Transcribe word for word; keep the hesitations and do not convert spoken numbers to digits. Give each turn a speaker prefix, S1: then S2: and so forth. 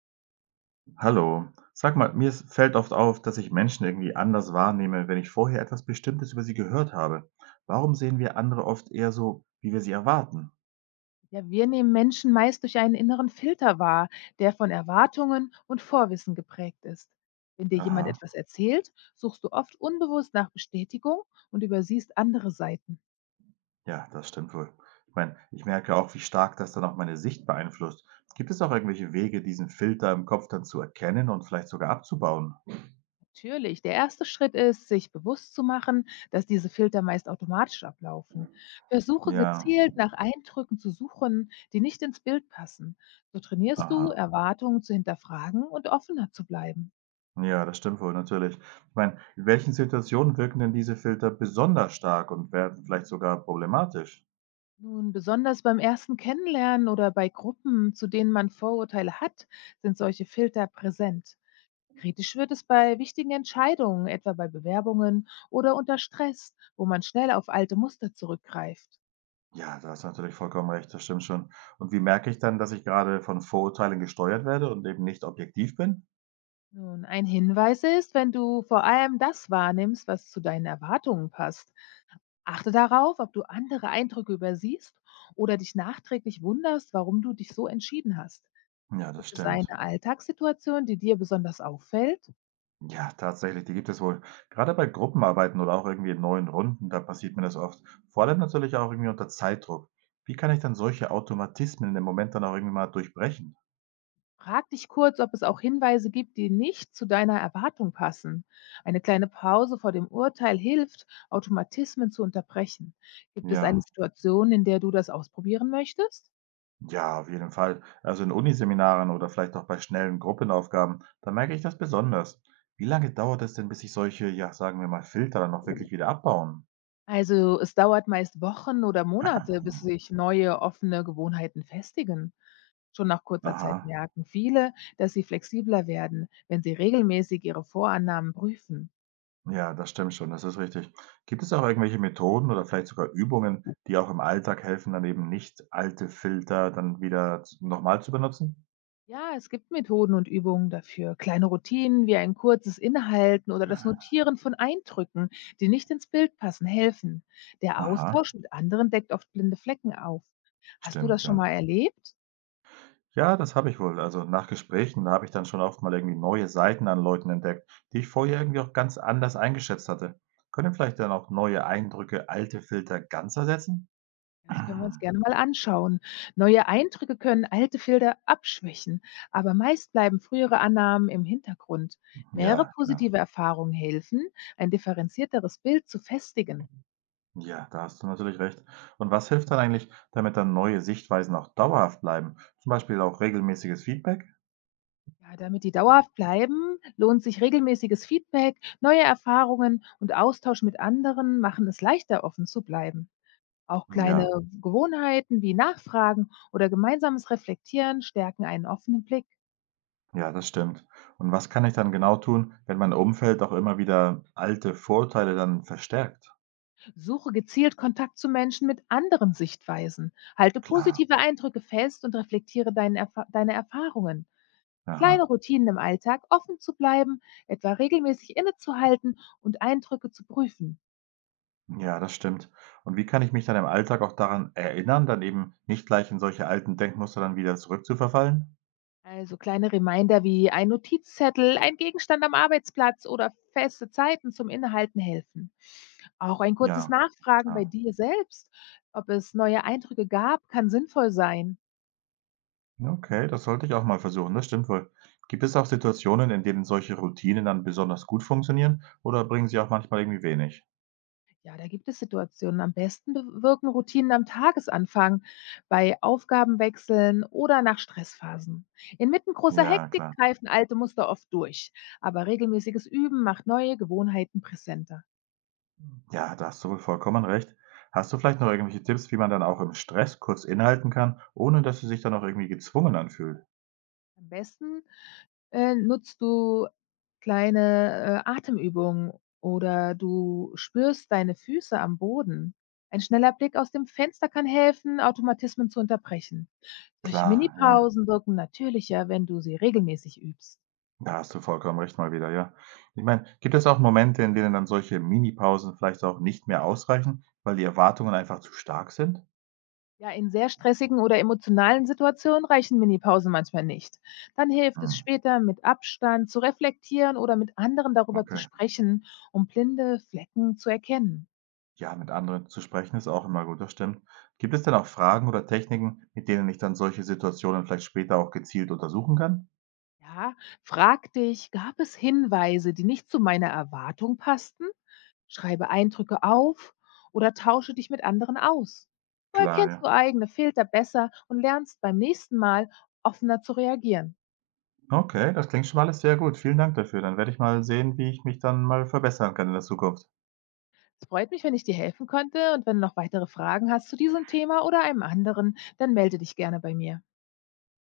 S1: Hallo. Sag mal, mir ist- fällt oft auf, dass ich Menschen irgendwie anders wahrnehme, wenn ich vorher etwas Bestimmtes über sie gehört habe. Warum sehen wir andere oft eher so, wie wir sie erwarten?
S2: Ja, wir nehmen Menschen meist durch einen inneren Filter wahr, der von Erwartungen und Vorwissen geprägt ist. Wenn dir jemand
S1: Aha,
S2: etwas erzählt, suchst du oft unbewusst nach Bestätigung und übersiehst andere Seiten.
S1: ja, das stimmt wohl. Ich meine, ich merke auch, wie stark das dann auch meine Sicht beeinflusst. Gibt es auch irgendwelche Wege, diesen Filter im Kopf dann zu erkennen und vielleicht sogar abzubauen?
S2: Natürlich, der erste Schritt ist, sich bewusst zu machen, dass diese Filter meist automatisch ablaufen. Versuche
S1: Ja,
S2: gezielt nach Eindrücken zu suchen, die nicht ins Bild passen. So trainierst du,
S1: aha.
S2: Erwartungen zu hinterfragen und offener zu bleiben.
S1: Ja, das stimmt wohl, natürlich. Ich meine, in welchen Situationen wirken denn diese Filter besonders stark und werden vielleicht sogar problematisch?
S2: Nun, besonders beim ersten Kennenlernen oder bei Gruppen, zu denen man Vorurteile hat, sind solche Filter präsent. Kritisch wird es bei wichtigen Entscheidungen, etwa bei Bewerbungen oder unter Stress, wo man schnell auf alte Muster zurückgreift.
S1: Ja, da hast du natürlich vollkommen recht, das stimmt schon. Und wie merke ich dann, dass ich gerade von Vorurteilen gesteuert werde und eben nicht objektiv bin?
S2: Nun, ein Hinweis ist, wenn du vor allem das wahrnimmst, was zu deinen Erwartungen passt. Achte darauf, ob du andere Eindrücke übersiehst oder dich nachträglich wunderst, warum du dich so entschieden hast.
S1: Ja, das
S2: Gibt es eine
S1: stimmt.
S2: Alltagssituation, die dir besonders auffällt?
S1: Ja, tatsächlich, die gibt es wohl. Gerade bei Gruppenarbeiten oder auch irgendwie in neuen Runden, da passiert mir das oft. Vor allem natürlich auch irgendwie unter Zeitdruck. Wie kann ich dann solche Automatismen im Moment dann auch irgendwie mal durchbrechen?
S2: Frag dich kurz, ob es auch Hinweise gibt, die nicht zu deiner Erwartung passen. Eine kleine Pause vor dem Urteil hilft, Automatismen zu unterbrechen. Gibt es eine
S1: Ja,
S2: Situation, in der du das ausprobieren möchtest?
S1: ja, auf jeden Fall. Also in Uniseminaren oder vielleicht auch bei schnellen Gruppenaufgaben, da merke ich das besonders. Wie lange dauert es denn, bis sich solche, ja, sagen wir mal, Filter dann auch wirklich wieder abbauen?
S2: Also es dauert meist Wochen oder Monate, bis sich neue offene Gewohnheiten festigen. Schon nach kurzer
S1: Aha,
S2: Zeit merken viele, dass sie flexibler werden, wenn sie regelmäßig ihre Vorannahmen prüfen.
S1: ja, das stimmt schon, das ist richtig. Gibt es auch irgendwelche Methoden oder vielleicht sogar Übungen, die auch im Alltag helfen, dann eben nicht alte Filter dann wieder z- nochmal zu benutzen?
S2: Ja, es gibt Methoden und Übungen dafür. Kleine Routinen wie ein kurzes Inhalten oder das Notieren von Eindrücken, die nicht ins Bild passen, helfen. Der
S1: Aha,
S2: Austausch mit anderen deckt oft blinde Flecken auf. Hast du das
S1: stimmt,
S2: schon
S1: ja.
S2: mal erlebt?
S1: Ja, das habe ich wohl. Also nach Gesprächen, da habe ich dann schon oft mal irgendwie neue Seiten an Leuten entdeckt, die ich vorher irgendwie auch ganz anders eingeschätzt hatte. Können vielleicht dann auch neue Eindrücke alte Filter ganz ersetzen?
S2: Ja, das können wir uns
S1: Hm,
S2: gerne mal anschauen. Neue Eindrücke können alte Filter abschwächen, aber meist bleiben frühere Annahmen im Hintergrund. Mehrere
S1: ja, klar.
S2: positive Erfahrungen helfen, ein differenzierteres Bild zu festigen.
S1: Ja, da hast du natürlich recht. Und was hilft dann eigentlich, damit dann neue Sichtweisen auch dauerhaft bleiben? Zum Beispiel auch regelmäßiges Feedback?
S2: Ja, damit die dauerhaft bleiben, lohnt sich regelmäßiges Feedback, neue Erfahrungen und Austausch mit anderen machen es leichter, offen zu bleiben. Auch kleine
S1: Ja,
S2: Gewohnheiten wie Nachfragen oder gemeinsames Reflektieren stärken einen offenen Blick.
S1: ja, das stimmt. Und was kann ich dann genau tun, wenn mein Umfeld auch immer wieder alte Vorurteile dann verstärkt?
S2: Suche gezielt Kontakt zu Menschen mit anderen Sichtweisen. Halte
S1: Klar.
S2: positive Eindrücke fest und reflektiere deine, Erfa deine Erfahrungen. Kleine
S1: Aha.
S2: Routinen im Alltag offen zu bleiben, etwa regelmäßig innezuhalten und Eindrücke zu prüfen.
S1: Ja, das stimmt. Und wie kann ich mich dann im Alltag auch daran erinnern, dann eben nicht gleich in solche alten Denkmuster dann wieder zurückzuverfallen?
S2: Also kleine Reminder wie ein Notizzettel, ein Gegenstand am Arbeitsplatz oder feste Zeiten zum Inhalten helfen. Auch ein kurzes
S1: Ja,
S2: Nachfragen bei
S1: klar.
S2: dir selbst, ob es neue Eindrücke gab, kann sinnvoll sein.
S1: Okay, das sollte ich auch mal versuchen, das stimmt wohl. Gibt es auch Situationen, in denen solche Routinen dann besonders gut funktionieren oder bringen sie auch manchmal irgendwie wenig?
S2: Ja, da gibt es Situationen. Am besten be- wirken Routinen am Tagesanfang, bei Aufgabenwechseln oder nach Stressphasen. Inmitten großer
S1: Ja,
S2: Hektik
S1: klar.
S2: greifen alte Muster oft durch, aber regelmäßiges Üben macht neue Gewohnheiten präsenter.
S1: Ja, da hast du wohl vollkommen recht. Hast du vielleicht noch irgendwelche Tipps, wie man dann auch im Stress kurz innehalten kann, ohne dass es sich dann auch irgendwie gezwungen anfühlt?
S2: Am besten Äh, nutzt du kleine, äh, Atemübungen oder du spürst deine Füße am Boden. Ein schneller Blick aus dem Fenster kann helfen, Automatismen zu unterbrechen. Solche
S1: Klar, ja.
S2: Minipausen wirken natürlicher, wenn du sie regelmäßig übst.
S1: Da hast du vollkommen recht mal wieder, ja. Ich meine, gibt es auch Momente, in denen dann solche Minipausen vielleicht auch nicht mehr ausreichen, weil die Erwartungen einfach zu stark sind?
S2: Ja, in sehr stressigen oder emotionalen Situationen reichen Minipausen manchmal nicht. Dann hilft es
S1: Hm,
S2: später, mit Abstand zu reflektieren oder mit anderen darüber zu
S1: okay.
S2: sprechen, um blinde Flecken zu erkennen.
S1: Ja, mit anderen zu sprechen ist auch immer gut, das stimmt. Gibt es denn auch Fragen oder Techniken, mit denen ich dann solche Situationen vielleicht später auch gezielt untersuchen kann?
S2: Ja, frag dich, gab es Hinweise, die nicht zu meiner Erwartung passten? Schreibe Eindrücke auf oder tausche dich mit anderen aus. So
S1: Klar,
S2: erkennst
S1: ja.
S2: du eigene Filter besser und lernst beim nächsten Mal offener zu reagieren.
S1: Okay, das klingt schon mal alles sehr gut. Vielen Dank dafür. Dann werde ich mal sehen, wie ich mich dann mal verbessern kann in der Zukunft.
S2: Es freut mich, wenn ich dir helfen konnte, und wenn du noch weitere Fragen hast zu diesem Thema oder einem anderen, dann melde dich gerne bei mir.